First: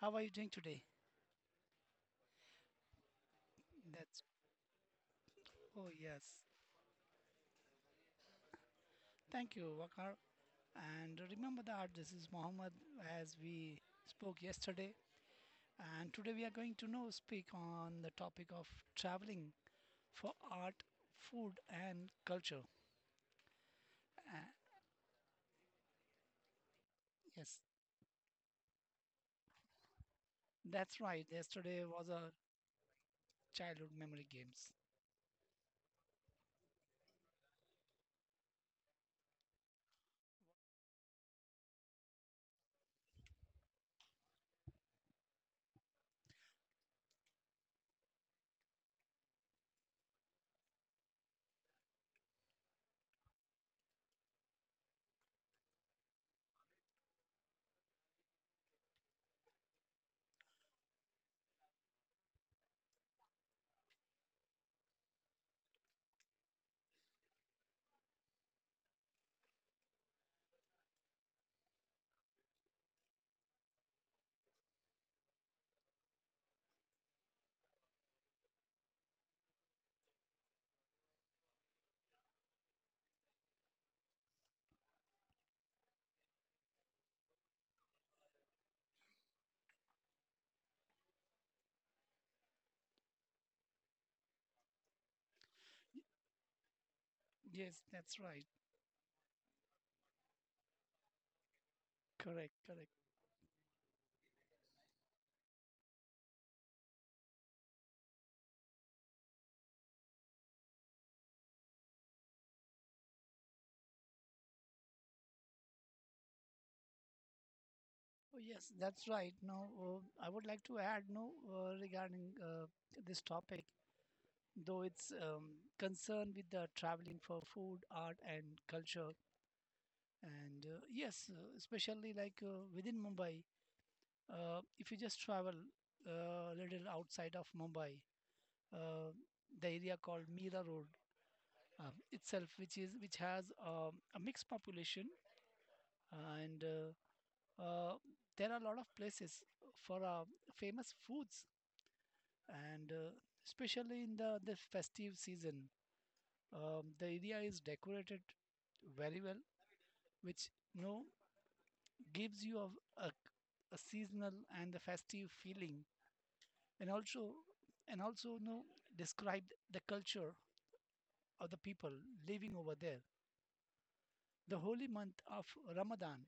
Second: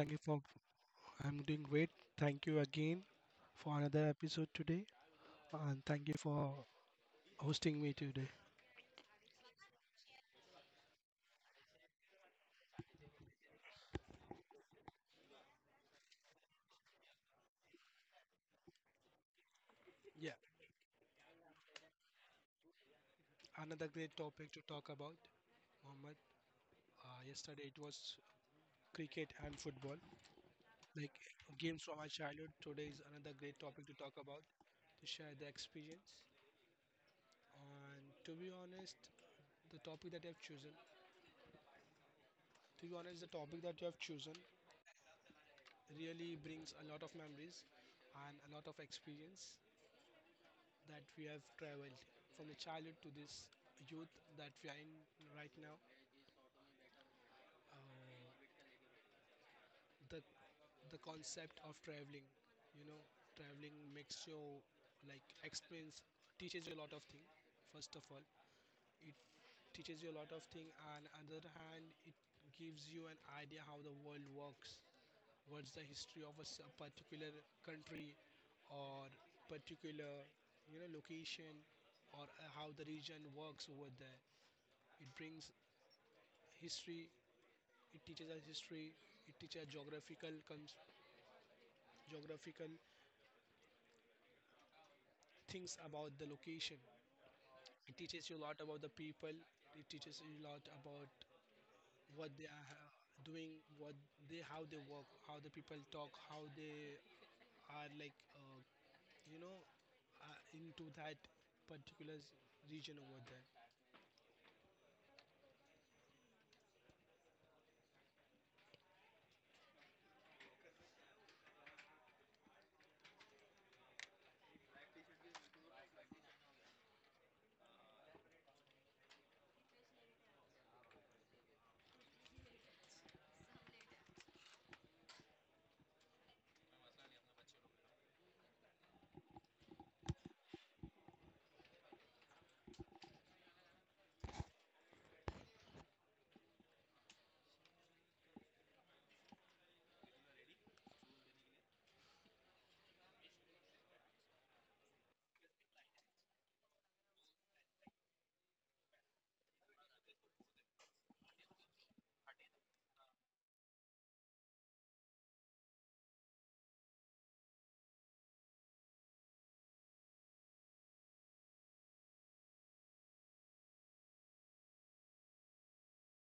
how you are you for. doing today? I'm doing great. Thank you again for another That's episode today, and oh thank you yes. for hosting me today. Thank you, Vakar. And remember that this is Mohammed as we spoke yesterday. And today we are going to know speak on the topic of traveling for Yeah, art, food, and culture. another great topic to Uh, talk about, Muhammad. Uh, yes, yesterday it was cricket and football, that's like right. games Yesterday from our was a childhood. Today is another great topic childhood to talk memory about, games. to share the experience. And to be honest, the topic that you have chosen, to be honest, the topic that you have chosen really brings a lot of memories and a lot of experience that we have traveled from the childhood to this youth that we are in right now. Uh, the the concept of traveling, you know, traveling makes you like experience teaches you a lot of things. First of all, it teaches you a lot of things, and on the other hand, it gives you an idea how the world works. What's the history of a particular country or particular, location, or how the region works over there. It brings history. It teaches us history, it teaches geographical, things about the location. Yes, It that's teaches you a right. lot about the people, it teaches you a lot about what they Correct, are correct. doing, what they how they work, how the people talk, how they are you know into that particular region over there. Oh, yes, that's right. Now, I would like to add no regarding this topic, though it's concerned with the traveling for food, art, and culture. And yes, especially like within Mumbai, if you just travel a little outside of Mumbai, uh, the area called Mira Road itself, which has a mixed population, and uh, there are a lot of places for famous foods and especially in the festive season, the area is decorated very well, which you know gives you a seasonal and the festive feeling. And also you know describe the culture of the people living over there. The holy month of Ramadan,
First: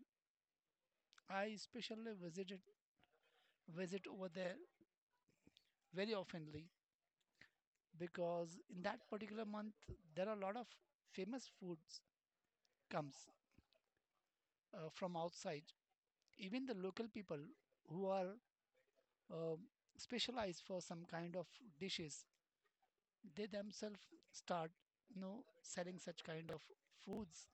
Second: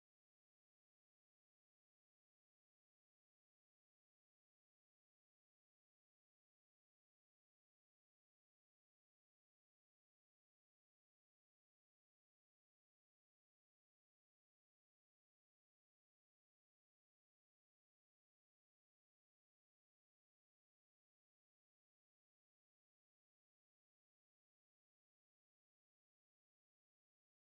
I especially visit over there very oftenly because in that particular month there are a lot of famous foods comes from outside. Even the local people who are um, specialized for some kind of dishes, they themselves start you know selling such kind of foods,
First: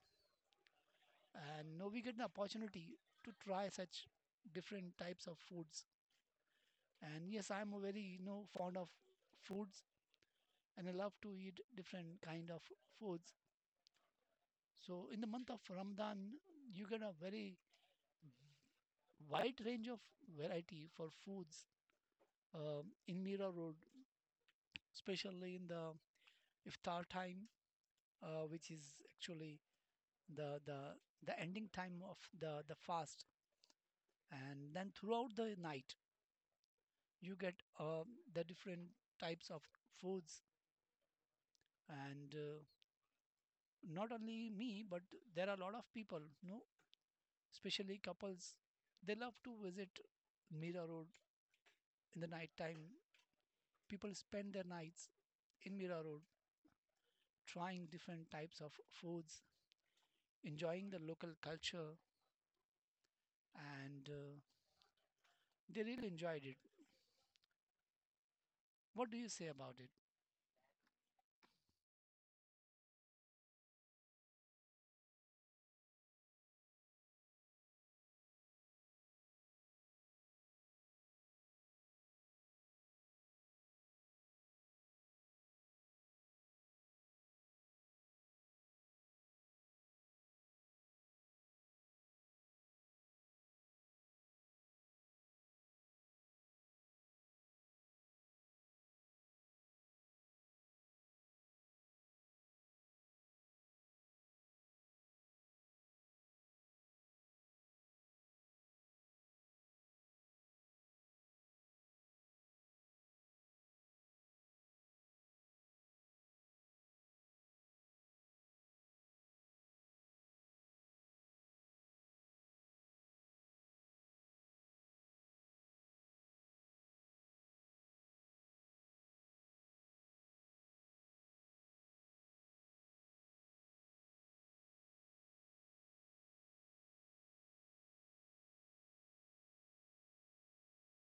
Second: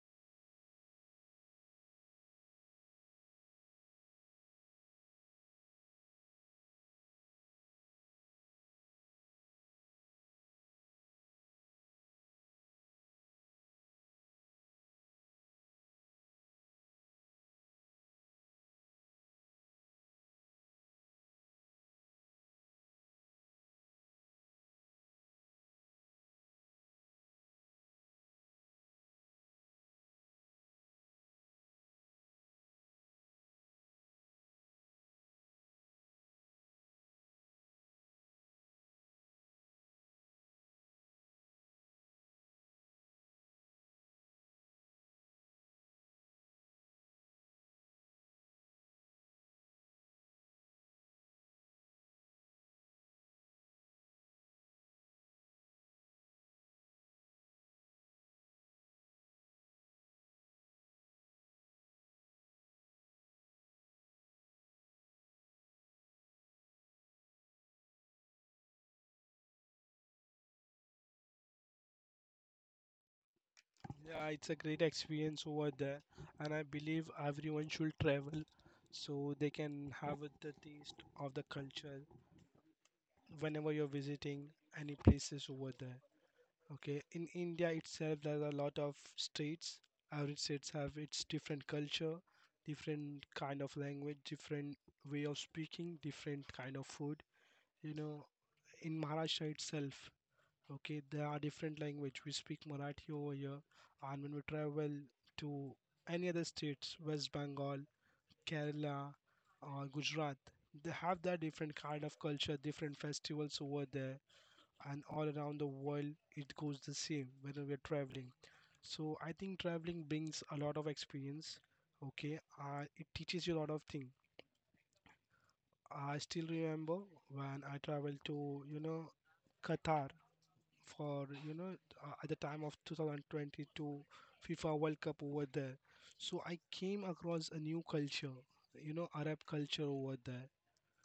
and now we get an opportunity to try such different types of foods. And yes, I'm very you know fond of foods, and I love to eat different kind of foods. So in the month of Ramadan, you get a very wide range of variety for foods in Mira Road, especially in the iftar time, which is actually the the the ending time of the fast, and then throughout the night you get uh, the different types of foods. And not only me, but there are a lot of people, you know, especially couples, they love to visit Mira Road in the night time. People spend their nights in Mira Road trying different types of foods, enjoying the local culture, and they really enjoyed it. What do you say about it? Yeah, it's a great experience over there, and I believe everyone should travel so they can have the taste of the culture whenever you're visiting any places over there. Okay, in India itself, there are a lot of states. Every states have its different culture, different kind of language, different way of speaking, different kind of food. You know, in Maharashtra itself, okay, there are different language. We speak Marathi over here, and when we travel to any other states, West Bengal, Kerala, or Gujarat, they have their different kind of culture, different festivals over there, and all around the world it goes the same whether we're traveling. So I think traveling brings a lot of experience. Okay, it teaches you a lot of things. I still remember when I traveled to, you know, Qatar for, you know, at the time of 2022 FIFA World Cup over there. So I came across a new culture, you know, Arab culture over there.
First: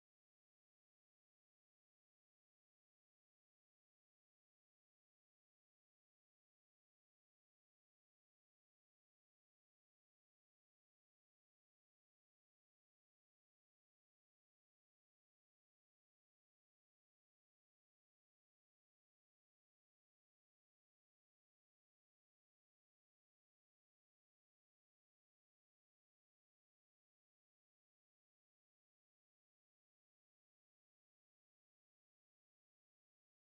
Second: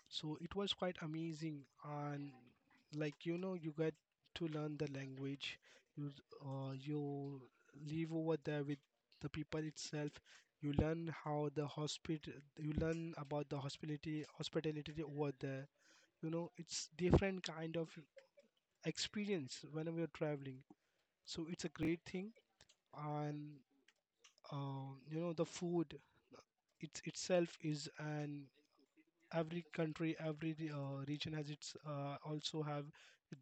So it was quite amazing. And like, you know, you get to learn the language, you you live over there with the people itself. You learn how the hospital, you learn about the hospitality over there. You know, it's different kind of experience whenever you're traveling, so it's a great thing. And you know, the food it's itself is an every country, every region has its also have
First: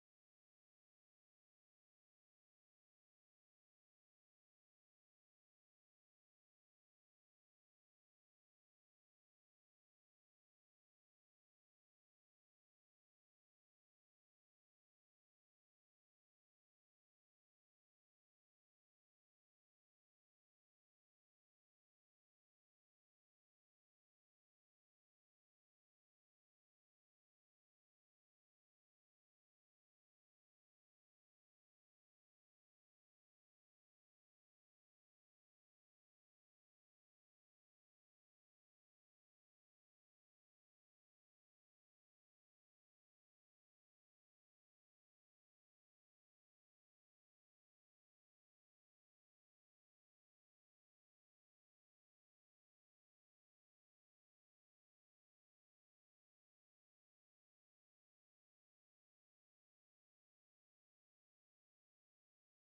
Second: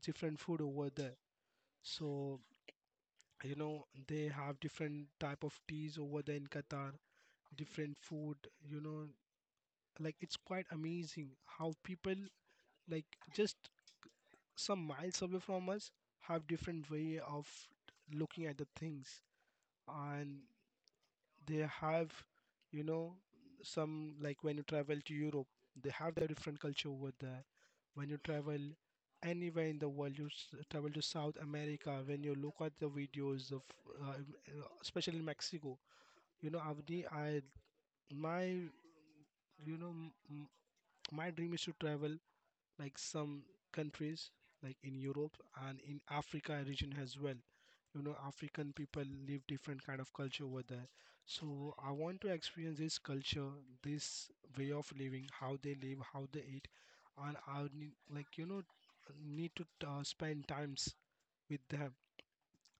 different food over there. So you know, they have different type of teas over there in Qatar, different food. You know, like it's quite amazing how people, like, just some miles away from us have different way of looking at the things, and they have, you know, some, like when you travel to Europe, they have their different culture over there. When you travel anywhere in the world, you travel to South America, when you look at the videos of uh, m- especially in Mexico, you know, Avni, I my, you know, my dream is to travel like some countries like in Europe and in Africa region as well. You know, African people live different kind of culture over there. So I want to experience this culture, this way of living, how they live, how they eat, and I would need, like, you know, need to spend times with them.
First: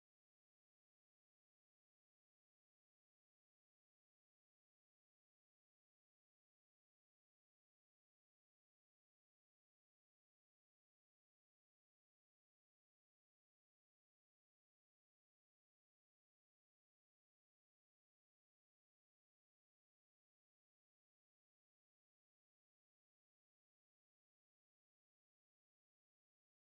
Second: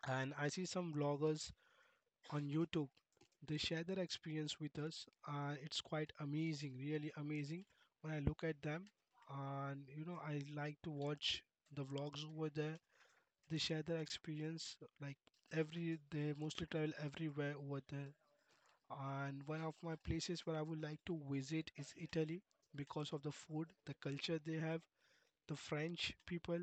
And I see some vloggers on YouTube, they share their experience with us. It's quite amazing, really amazing when I look at them. And you know, I like to watch the vlogs over there. They share their experience. Like every, they mostly travel everywhere over there. And one of my places where I would like to visit is Italy because of the food, the culture they have, the French people,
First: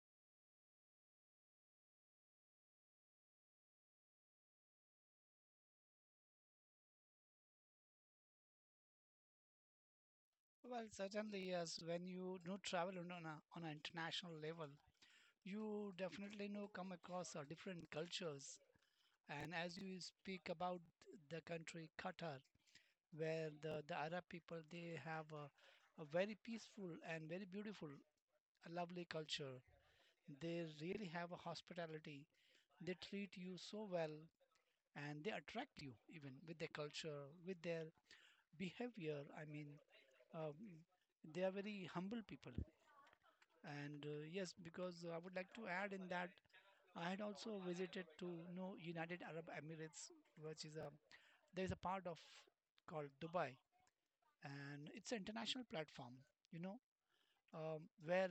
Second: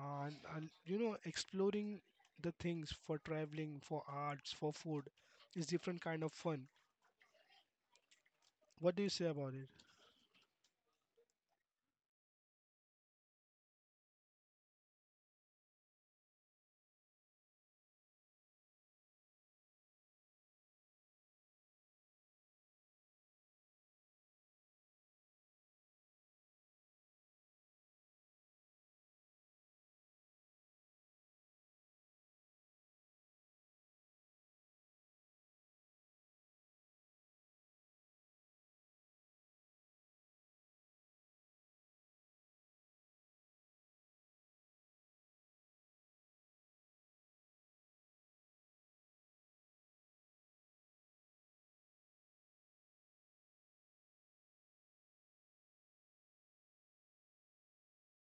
and you know, exploring the things for traveling, for arts, for food is different kind of fun. What do you say about it? Well, certainly, yes. When you do travel on on an international level, you definitely know come across different cultures. And as you speak about the country Qatar, where the Arab people, they have a very peaceful and very beautiful, a lovely culture. They really have a hospitality. They treat you so well, and they attract you even with their culture, with their behavior. I mean, um, they are very humble people. And yes, because I would like to add in that I had also visited to you know United Arab Emirates, which is a there is a part of called Dubai, and it's an international platform. You know, where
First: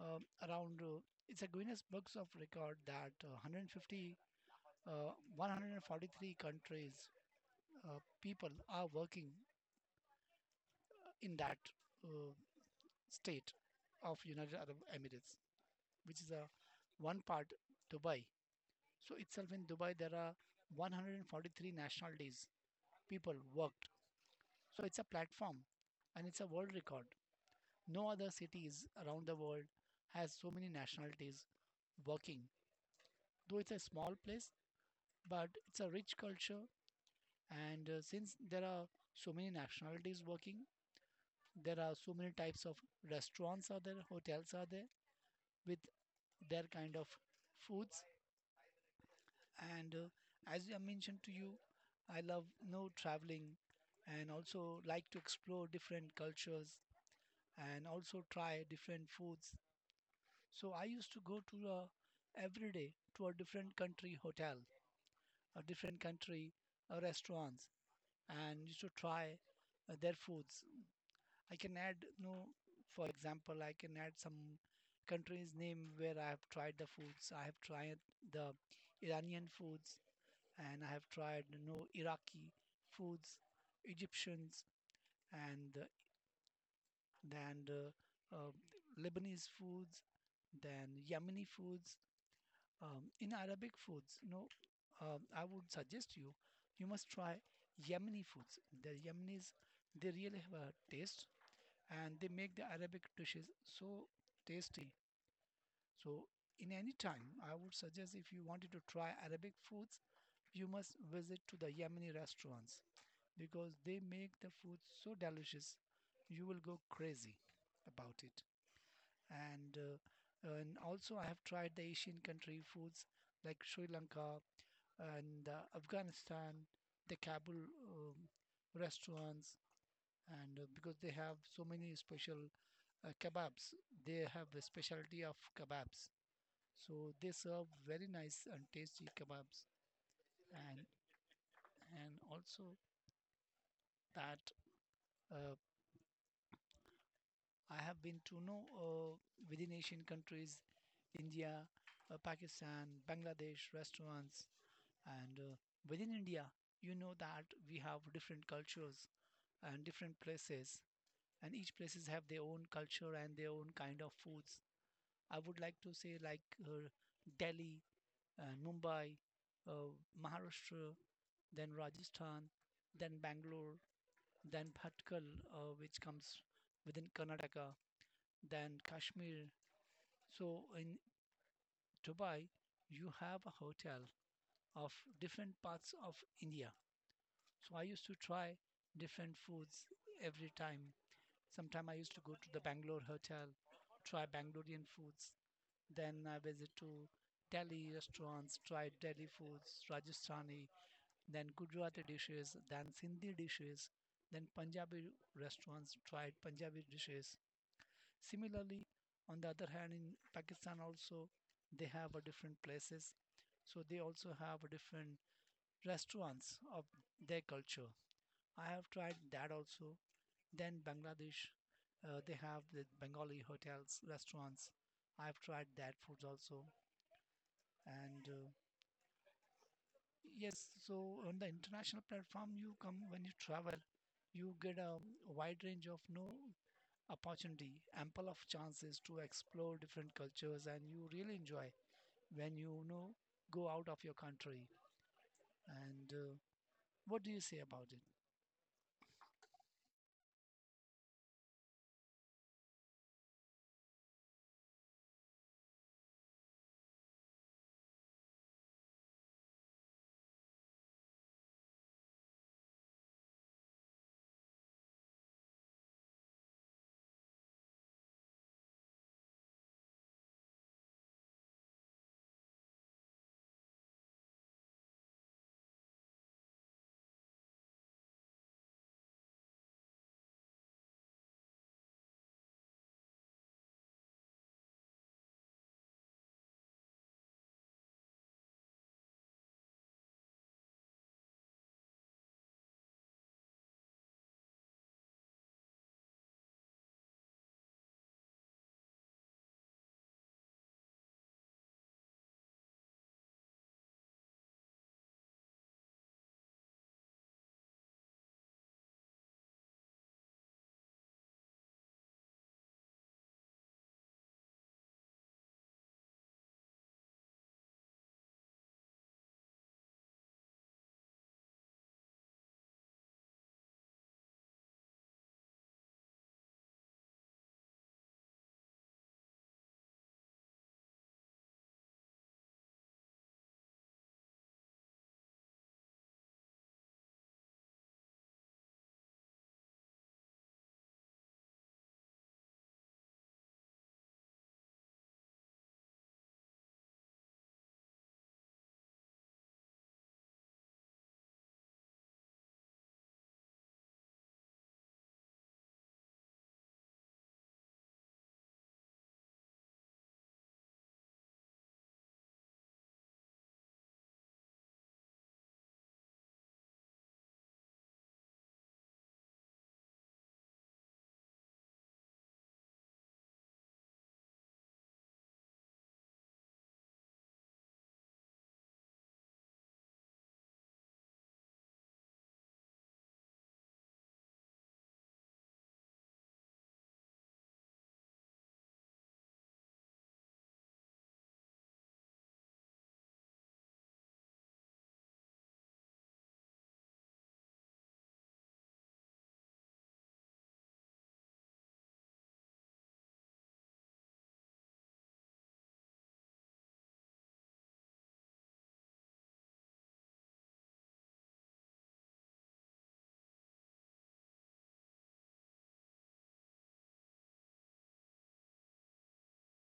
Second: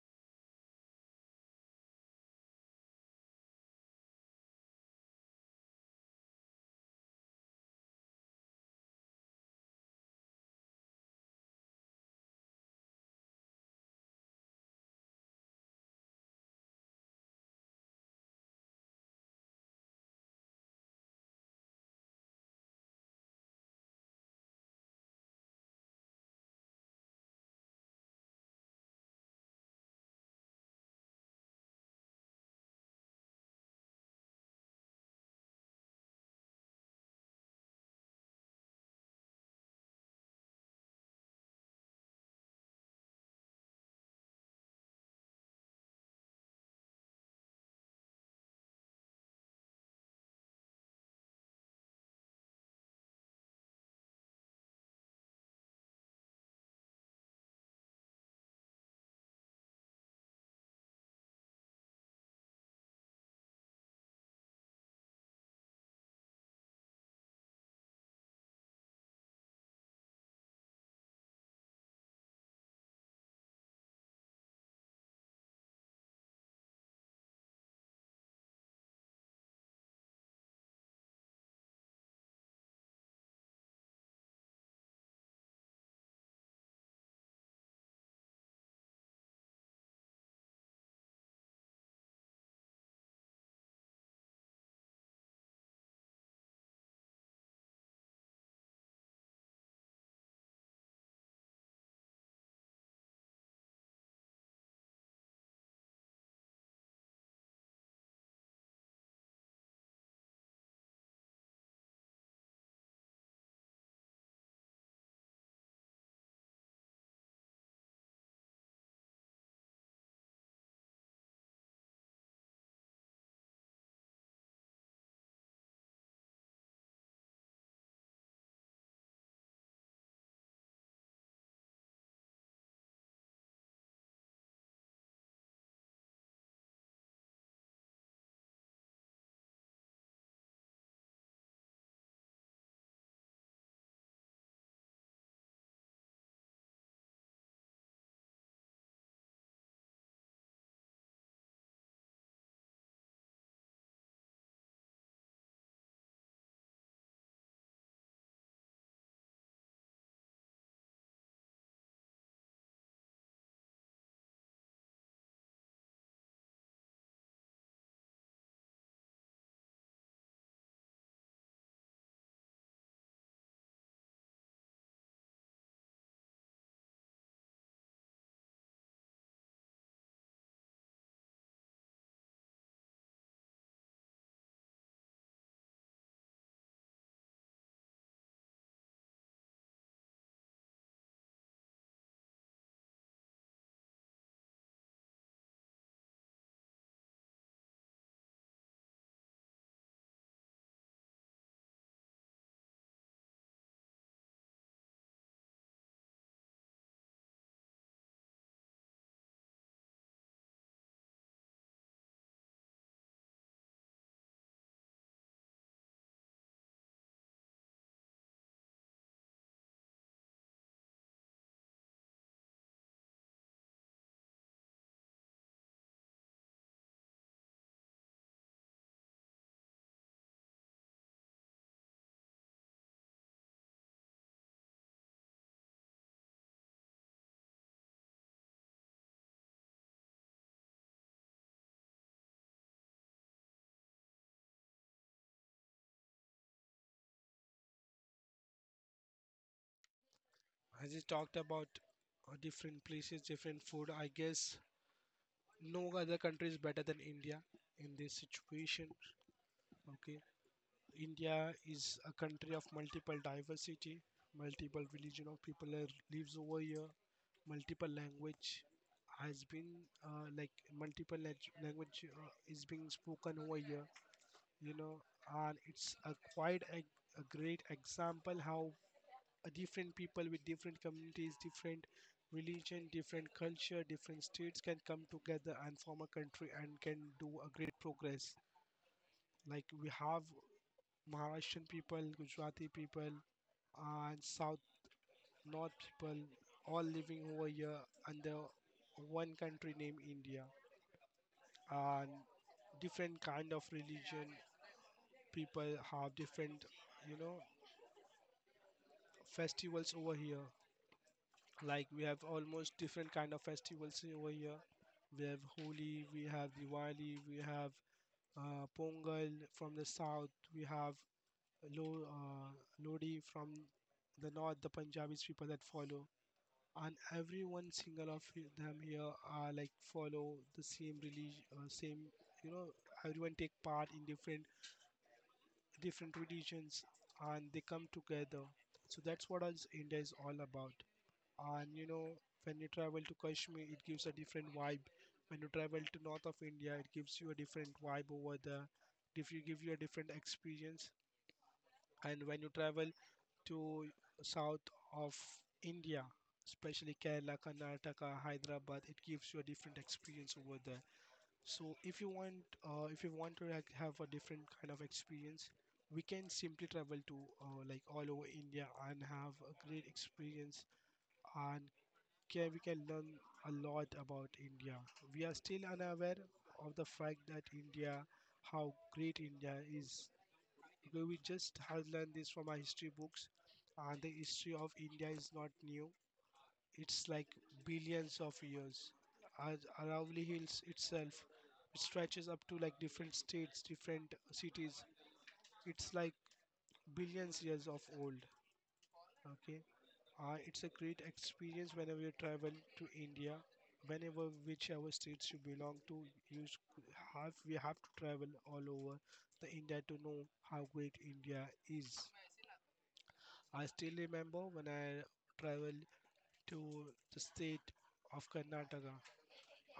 around it's a Guinness Books of Record that uh, 150 uh, 143 countries people are working in that uh, state of United Arab Emirates, which is a one part Dubai. So itself in Dubai, there are 143 national days people worked. So it's a platform and it's a world record. No other cities around the world has so many nationalities working. Though it's a small place, but it's a rich culture. And since there are so many nationalities working, there are so many types of restaurants are there, hotels are there with their kind of foods. And as I mentioned to you, I love you know traveling and also like to explore different cultures and also try different foods. So I used to go to every day to a different country hotel, a different country restaurants, and used to try their foods. I can add, you know, for example, I can add some countries name where I have tried the foods. I have tried the Iranian foods, and I have tried you know Iraqi foods, Egyptians, and then Lebanese foods, then Yemeni foods, in Arabic foods. You know, I would suggest you you must try Yemeni foods. The Yemenis, they really have a taste, and they make the Arabic dishes so tasty. So in any time, I would suggest if you wanted to try Arabic foods, you must visit to the Yemeni restaurants, because they make the food so delicious you will go crazy about it. And also I have tried the Asian country foods like Sri Lanka and Afghanistan, the Kabul um, restaurants, and because they have so many special kebabs, they have a specialty of kebabs, so they serve very nice and tasty kebabs. And and also that uh, I have been to know within Asian countries, India, Pakistan, Bangladesh restaurants, and within India, you know that we have different cultures and different places, and each places have their own culture and their own kind of foods. I would like to say like uh, Delhi, Mumbai, uh, Maharashtra, then Rajasthan, then Bangalore, then Bhatkal, which comes within Karnataka, then Kashmir. So in Dubai, you have a hotel of different parts of India. So I used to try different foods every time. Sometime I used to go to the Bangalore hotel, try Bangalorean foods. Then I visit to Delhi restaurants, try Delhi foods, Rajasthani, then Gujarati dishes, then Sindhi dishes, then Punjabi restaurants, tried Punjabi dishes. Similarly, on the other hand, in Pakistan also they have a different places, so they also have a different restaurants of their culture. I have tried that also. Then Bangladesh, they have the Bengali hotels, restaurants. I've tried that food also. And yes, so on the international platform, you come when you travel, you get a wide range of know opportunity, ample of chances to explore different cultures, and you really enjoy when you know, go out of your country. And what do you say about it? As you talked about different places, different food, I guess no other country is better than India in this situation. Okay, India is a country of multiple diversity, multiple religion of people that lives over here, multiple language has been like multiple language is being spoken over here. You know, and it's a quite a great example how different people with different communities, different religion, different culture, different states can come together and form a country and can do a great progress. Like we have Maharashtrian people, Gujarati people, and South North people all living over here under one country named India, and different kind of religion people have different, you know, festivals over here. Like we have almost different kind of festivals over here. We have Holi, we have Diwali, we have Pongal from the South, we have Lo- uh, Lodi from the North, the Punjabis people that follow, and every one single of them here are like follow the same religion same, you know, everyone take part in different religions and they come together. So that's what is India is all about. And you know, when you travel to Kashmir, it gives a different vibe. When you travel to North of India, it gives you a different vibe over there. If you give you a different experience. And when you travel to South of India, especially Kerala, Karnataka, Hyderabad, it gives you a different experience over there. So if you want to, like, have a different kind of experience, we can simply travel to like all over India and have a great experience, and we can learn a lot about India. We are still unaware of the fact that India, how great India is. Because we just have learned this from our history books, and the history of India is not new. It's like billions of years. Ar- Aravalli Hills itself, it stretches up to like different states, different cities. It's like billions years of old. Okay, uh, it's a great experience whenever you travel to India, whenever whichever states you belong to, you s- have we have to travel all over the India to know how great India is. I still remember when I traveled to the state of Karnataka.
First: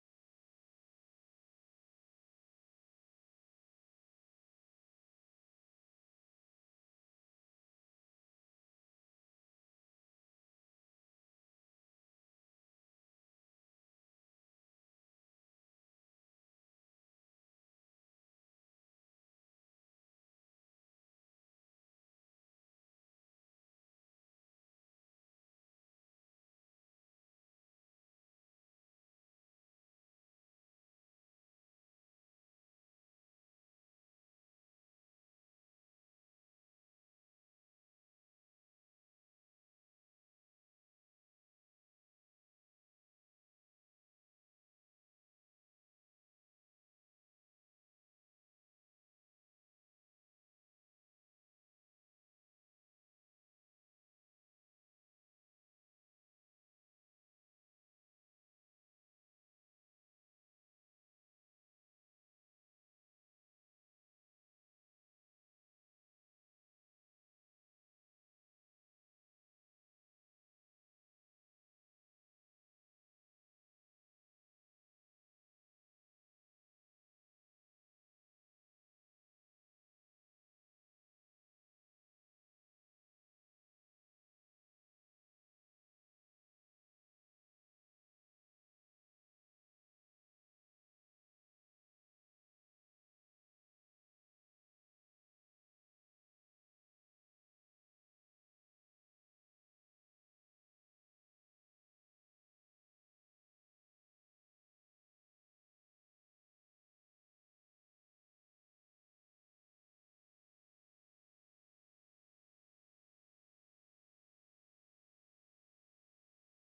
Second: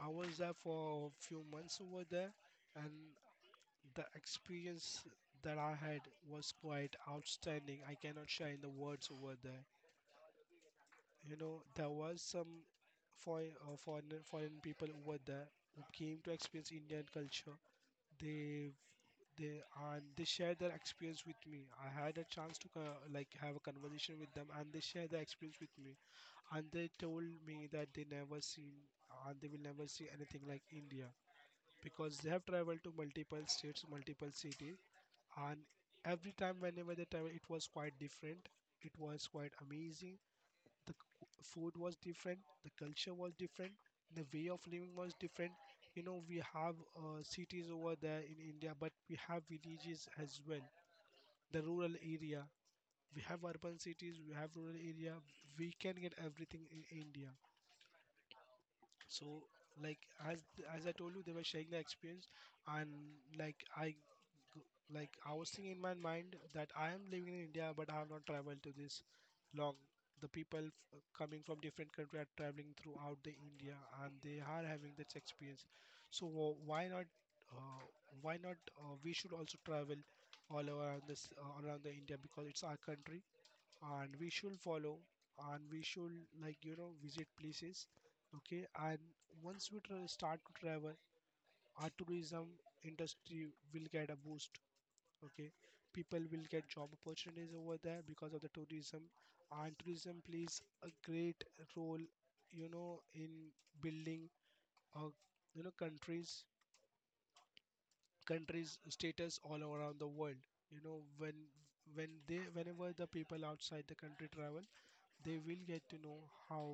I was there for a few months over there, and the experience that I had was quite outstanding. I cannot share in the words over there. You know, there was some foreign people over there who came to experience Indian culture. They they and they shared their experience with me. I had a chance to like have a conversation with them, and they shared their experience with me. And they told me that they never seen and they will never see anything like India because they have traveled to multiple states, multiple cities, and every time whenever they travel, it was quite different. It was quite amazing. The food was different, the culture was different, the way of living was different. You know, we have cities over there in India, but we have villages as well, the rural area. We have urban cities, we have rural area, we can get everything in India. So, like, as as I told you, they were sharing the experience, and like I, like housing in my mind that I am living in India, but I have not traveled to this long. The people coming from different country are traveling throughout the India, and they are having this experience. So why not? Uh, why not? We should also travel all around this around the India because it's our country, and we should follow, and we should, like, you know, visit places. Okay, and once we start to travel, our tourism industry will get a boost. Okay, people will get job opportunities over there because of the tourism, and tourism plays a great role, you know, in building a, you know, countries status all around the world. You know, when they whenever the people outside the country travel, they will get to know how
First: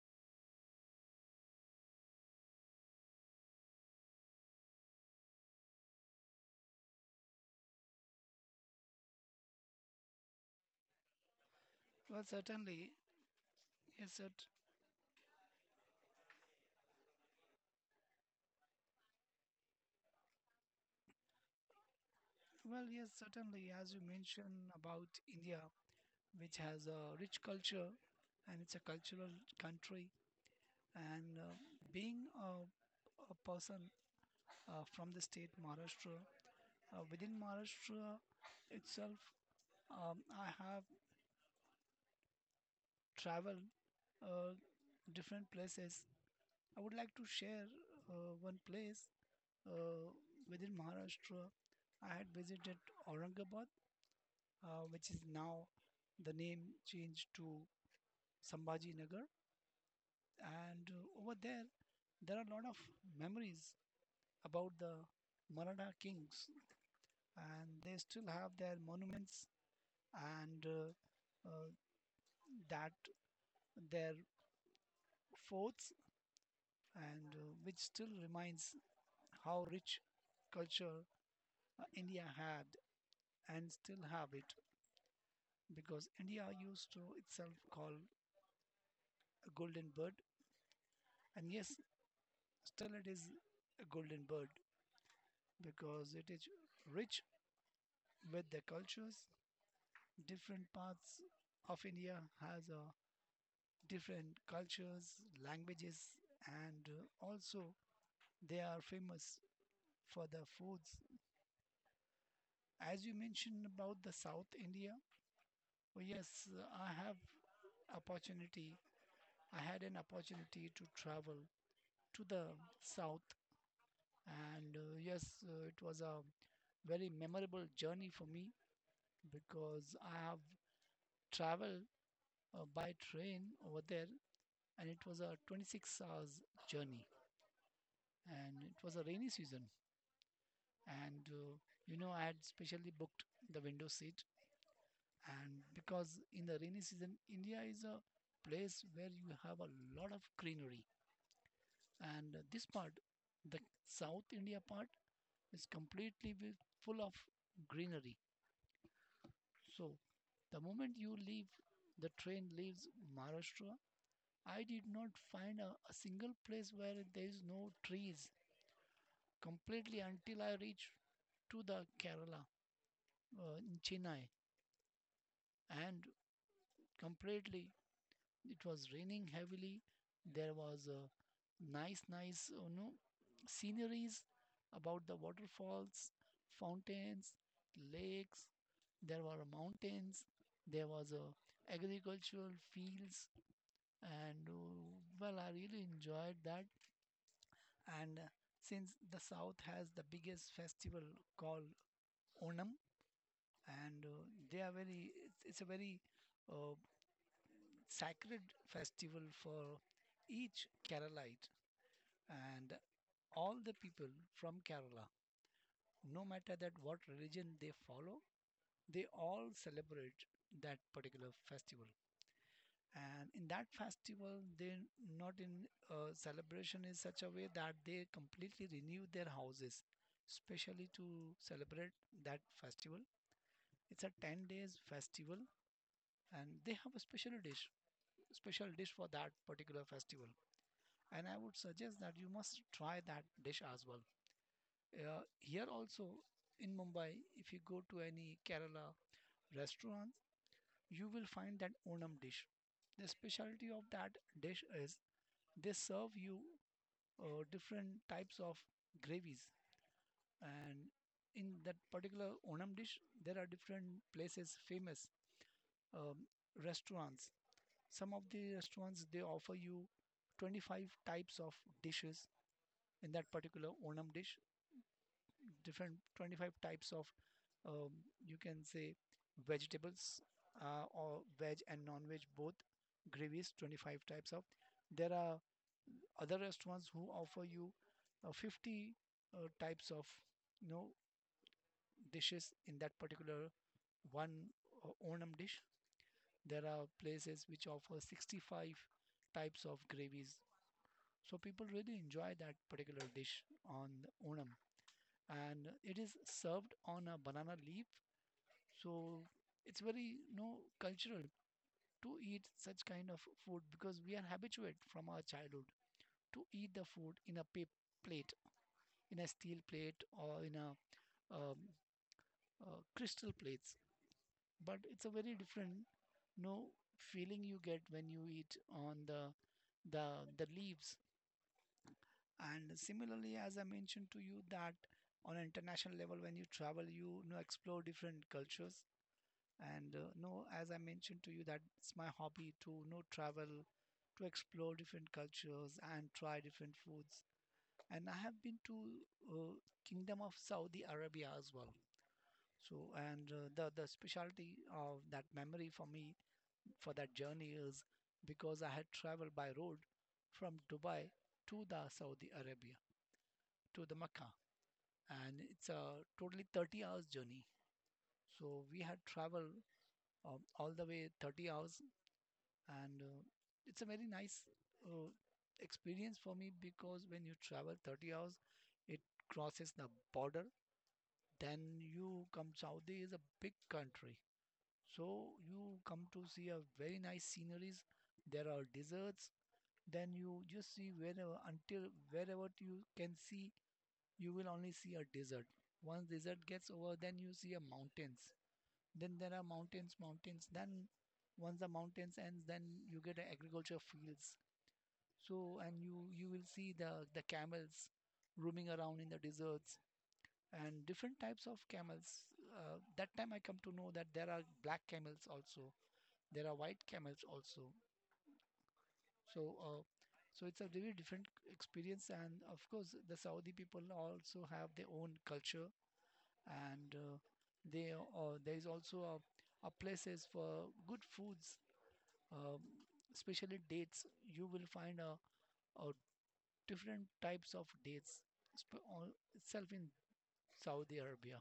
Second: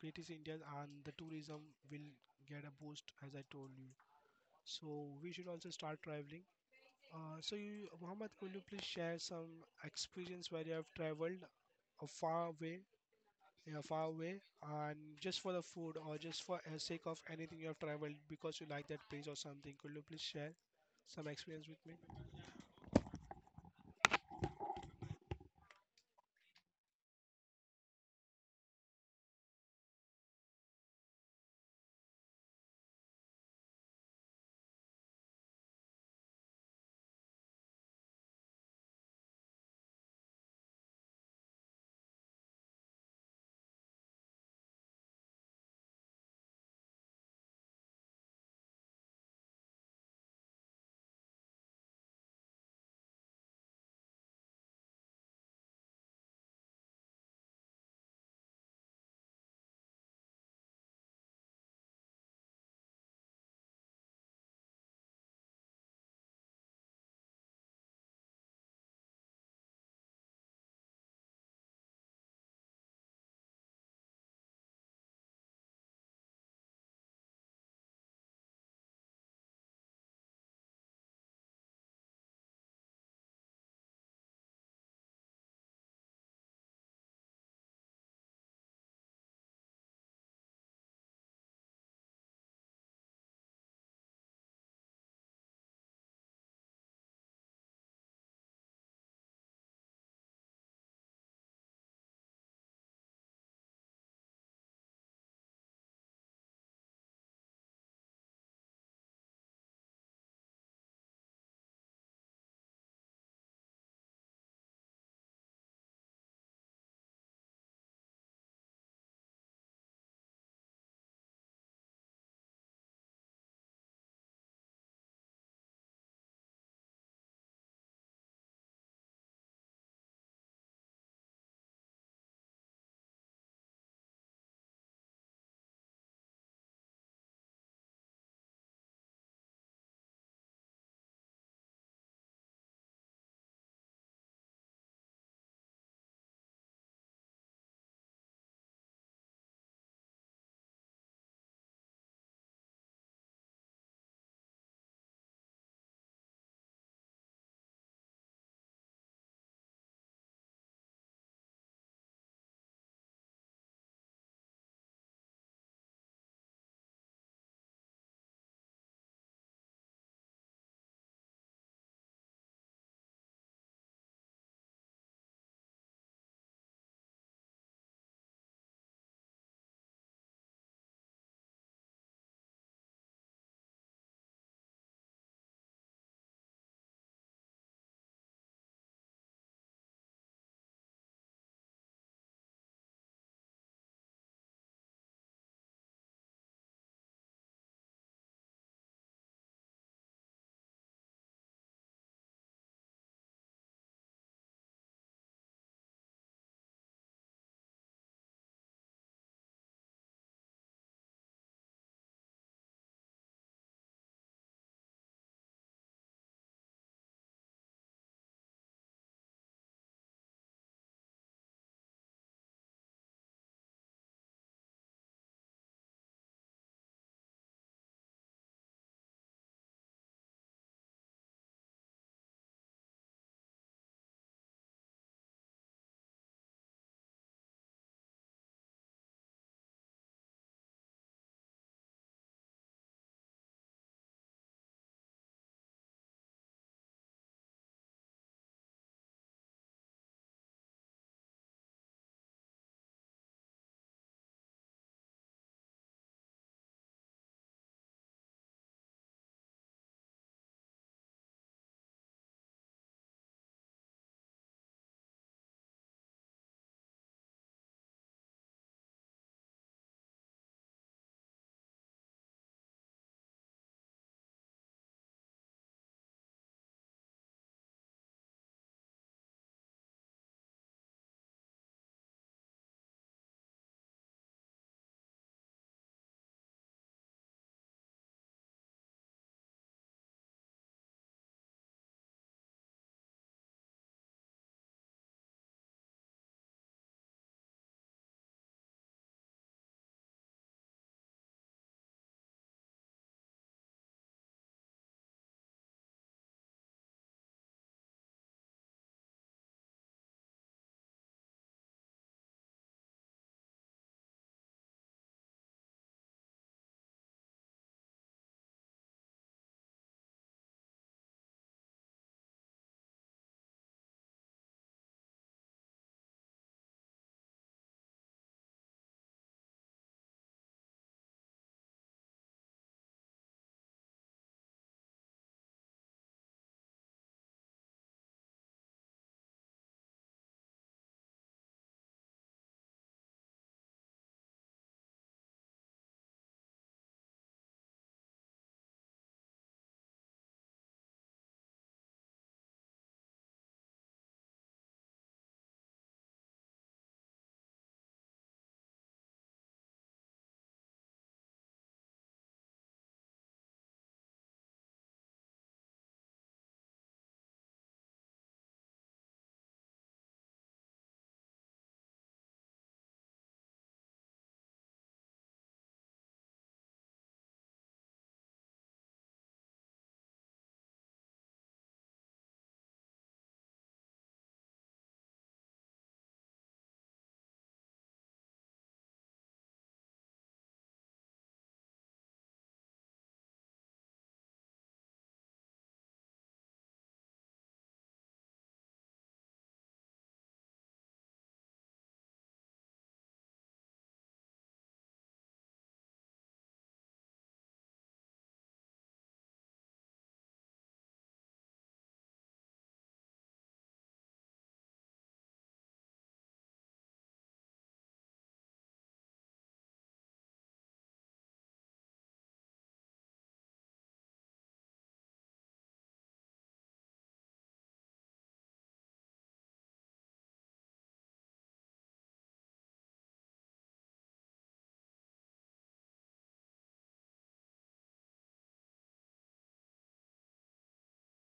great is India, and the tourism will get a boost as I told you. So we should also start traveling. So, you, Mohammed, could you please share some experience where you have traveled a Well, far way, certainly, yeah, far yes, away, cert- and just for the food or just for the sake of anything you have traveled because you like that place or something? Could you please share some experience with me? well, yes, certainly, as you mentioned about India, which has a rich culture and it's a cultural country, and being a person from the state Maharashtra, within Maharashtra itself, I have traveled. Uh, Different places. I would like to share one place uh, within Maharashtra. I had visited Aurangabad, which is now the name changed to Sambhaji Nagar. And over there, there are a lot of memories about the Maratha kings, and they still have their monuments and that their forts, and which still reminds how rich culture India had and still have it, because India used to itself call a golden bird, and yes, still it is a golden bird because it is rich with the cultures. Different parts of India has different cultures, languages, and also they are famous for the foods. As you mentioned about the South India, oh yes, I have opportunity. I had an opportunity to travel to the south. And yes, it was a very memorable journey for me because I have traveled by train over there, and it was a 26 hours journey, and it was a rainy season. And you know, I had specially booked the window seat, and because in the rainy season India is a place where you have a lot of greenery, and this part, the South India part, is completely full of greenery. So the moment you leave, the train leaves Maharashtra, I did not find a single place where there is no trees completely until I reached to the Kerala in Chennai. And completely it was raining heavily. There was a nice you know sceneries about the waterfalls, fountains, lakes. There were mountains, there was a agricultural fields, and well, I really enjoyed that. And since the south has the biggest festival called Onam, and they are very it's a very uh, sacred festival for each Keralite, and all the people from Kerala, no matter that what religion they follow, they all celebrate that particular festival. And in that festival, they not in celebration in such a way that they completely renew their houses, especially to celebrate that festival. It's a 10 days festival, and they have a special dish for that particular festival, and I would suggest that you must try that dish as well. Here also in Mumbai, if you go to any Kerala restaurant, you will find that Onam dish. The specialty of that dish is they serve you different types of gravies, and in that particular Onam dish, there are different places famous um, restaurants. Some of the restaurants they offer you 25 types of dishes in that particular Onam dish, different 25 types of um, you can say vegetables, or veg and non-veg both gravies, 25 types of. There are other restaurants who offer you 50 types of you know dishes in that particular one Onam dish. There are places which offer 65 types of gravies, so people really enjoy that particular dish on Onam. And it is served on a banana leaf, so it's very, you know, cultural to eat such kind of food, because we are habituated from our childhood to eat the food in a paper plate, in a steel plate, or in a um, crystal plates. But it's a very different, you know, feeling you get when you eat on the the leaves. And similarly, as I mentioned to you, that on an international level when you travel, you know, explore different cultures. And no as I mentioned to you, that it's my hobby to, you know, travel, to explore different cultures and try different foods. And I have been to uh, Kingdom of Saudi Arabia as well. So, and the specialty of that memory for me, for that journey, is because I had traveled by road from Dubai to the Saudi Arabia, to the Mecca, and it's a totally 30 hours journey. So we had traveled, all the way, 30 hours. And it's a very nice uh, experience for me, because when you travel 30 hours, it crosses the border. Then you come, Saudi is a big country, so you come to see a very nice sceneries. There are deserts, then you just see, wherever, until wherever you can see, you will only see a desert. Once desert gets over, then you see a mountains. Then there are mountains. Then once the mountains ends, then you get agriculture fields. So, and you will see the camels roaming around in the deserts, and different types of camels. That time I come to know that there are black camels also, there are white camels also. So, so it's a very different experience. And of course, the Saudi people also have their own culture. And they there is also a places for good foods, um especially dates. You will find a different types of dates itself in Saudi Arabia.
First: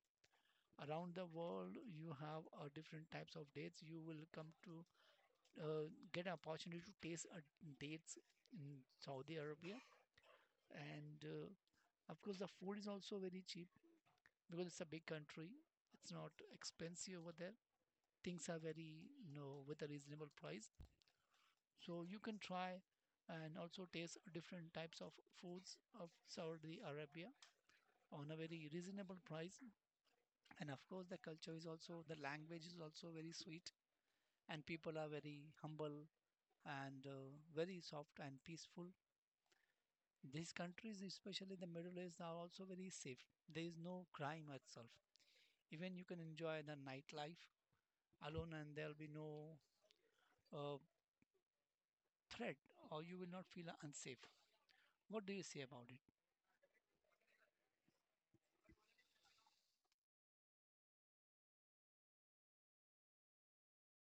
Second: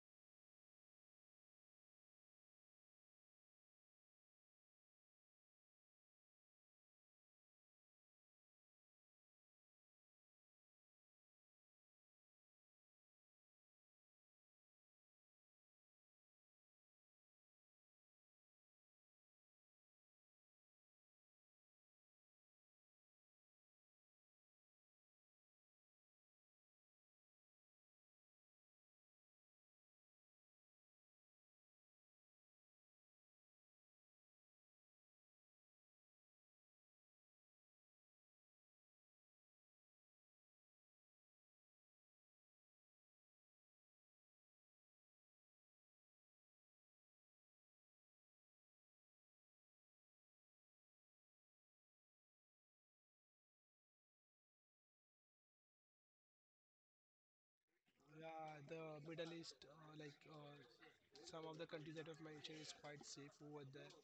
Around the world, you have different types of dates. You will come to uh, get an opportunity to taste dates in Saudi Arabia. And of course, the food is also very cheap because it's a big country. It's not expensive over there. Things are very, you know, with a reasonable price. So you can try and also taste different types of foods of Saudi Arabia on a very reasonable price. And of course, the culture is also, the language is also very sweet, and people are very humble, and very soft and peaceful. These countries, especially the Middle East, are also very safe. There is no crime itself. Even you can enjoy the nightlife alone and there'll be no uh, threat, or you will not feel unsafe. What do you say about it? Yeah, the Middle East, some of the countries that I've mentioned, is quite safe over there.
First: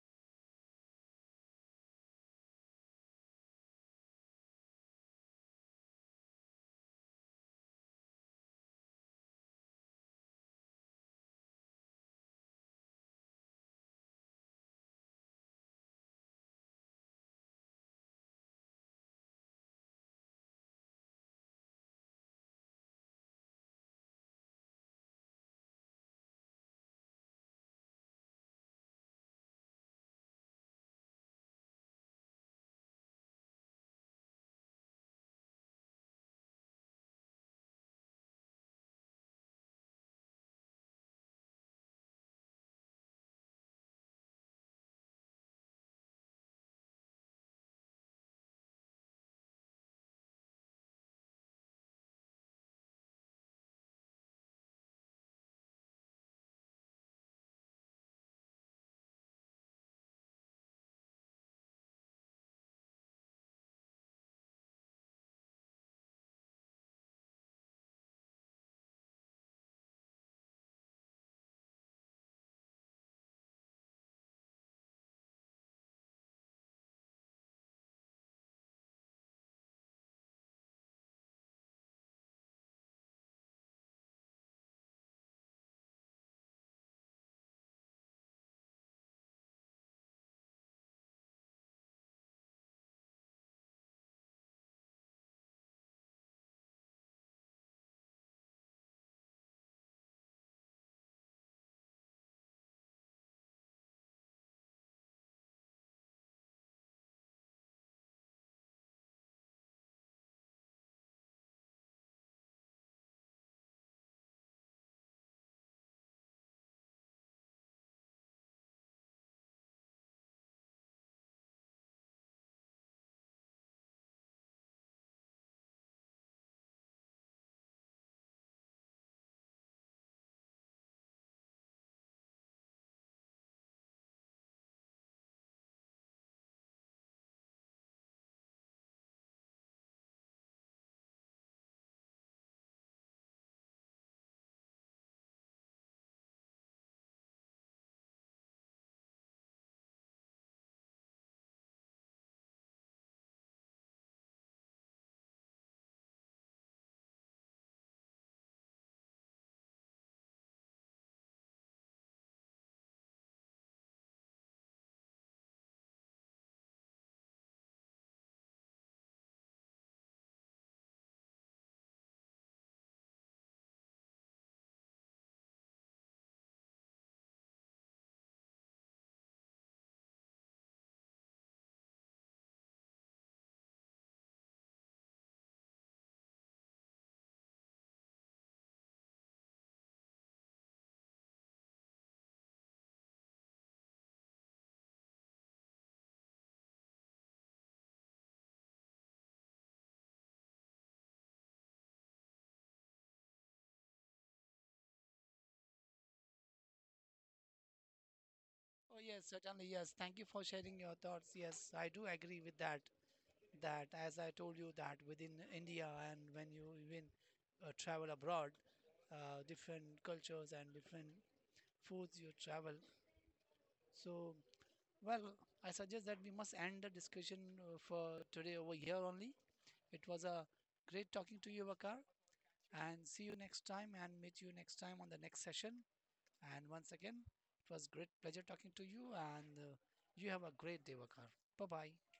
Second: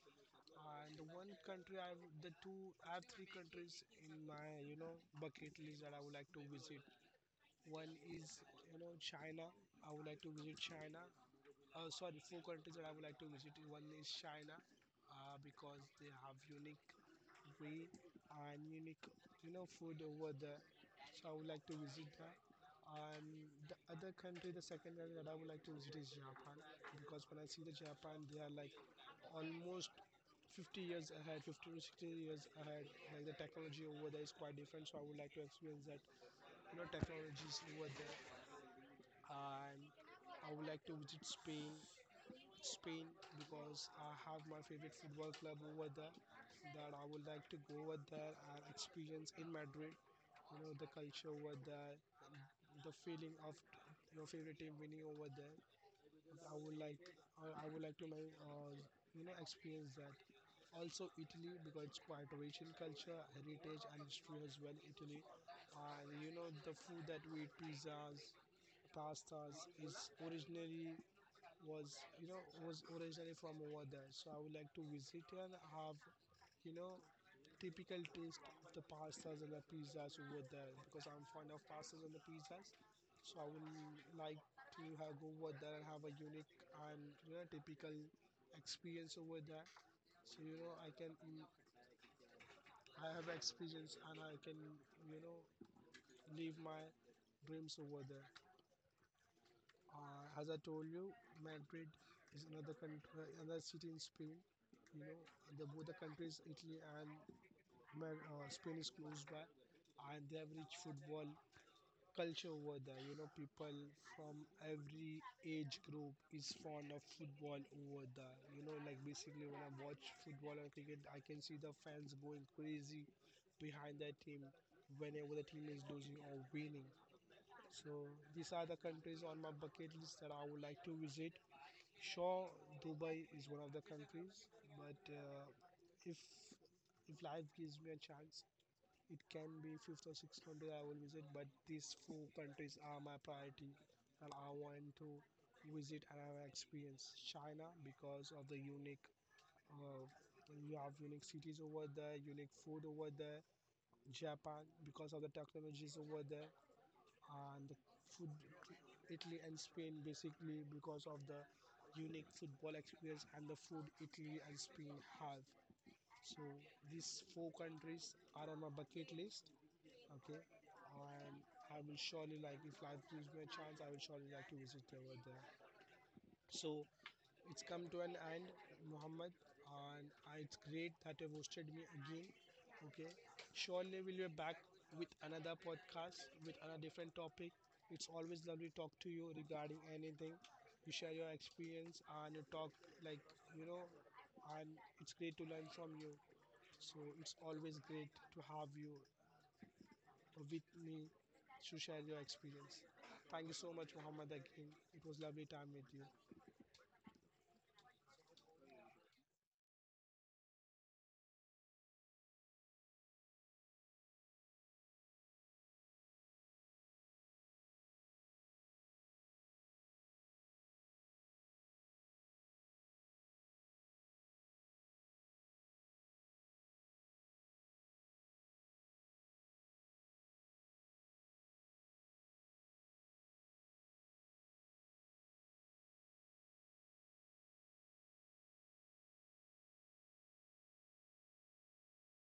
And the one country I, have the two, I have three countries in my, bucket list that I would like to visit. One is, China. I would like to visit China. Sorry, four countries that I would like to visit. One is China, because they have unique way and unique, food over there. So I would like to visit that. And the other country, the second country that I would like to visit is Japan, because when I see the Japan, they are like almost 50 years ahead, 50 to 60 years ahead. Like the technology over there is quite different, so I would like to experience that, technologies over there, and I would like to visit Spain, Spain because I have my favorite football club over there. That I would like to go over there and experience in Madrid. You know the culture over there, the feeling of your favorite team winning over there. I would like, I would like to experience that. Also Italy because it's quite rich in culture, heritage, and history as well. Italy, and you know the food that we eat, pizzas, pastas, is originally was you know was originally from over there. So I would like to visit and have, you know typical taste of the pastas and the pizzas over there, because I'm fond of pastas and the pizzas. So I would like to have go over there and have a unique and, typical experience over there, so, I can I have experience, and I can, you know live my dreams over there. As I told you, Madrid is another country, another city in Spain. You know, the both the countries, Italy and Spain, is close by, and they have rich football culture over there. You know, people from every age group is fond of football over there. You know, like basically when I watch football and cricket, I can see the fans going crazy behind their team whenever the team is losing or winning. So these are the countries on my bucket list that I would like to visit. Sure, Dubai is one of the countries, but if if life gives me a chance, it can be fifth or sixth country I will visit. But these four countries are my priority, and I want to visit and have experience China because of the unique. Uh, you have unique cities over there, unique food over there. Japan because of the technologies over there and the food. Italy and Spain basically because of the unique football experience and the food Italy and Spain have. So these four countries are on my bucket list. Okay, and I will surely like if life gives me a chance, I will surely like to visit over there. So it's come to an end, Muhammad, and it's great that you've hosted me again. Okay, surely we'll be back with another podcast with another different topic. It's always lovely to talk to you regarding anything. You share your experience and you talk like, you know, and it's great to learn from you. So it's always great to have you with me to share your experience. Thank you so much, Muhammad. Again, it was lovely time with you. Oh yes, certainly. Yes, thank you for sharing your thoughts. Yes, I do agree with that, that as I told you, that within India and when you even travel abroad, different cultures and different foods you travel. So, well, I suggest that we must end the discussion for today over here only. It was a great talking to you, Vakar, and see you next time and meet you next time on the next session. And once again, it was great pleasure talking to you, and you have a great day, Vakar. Bye bye.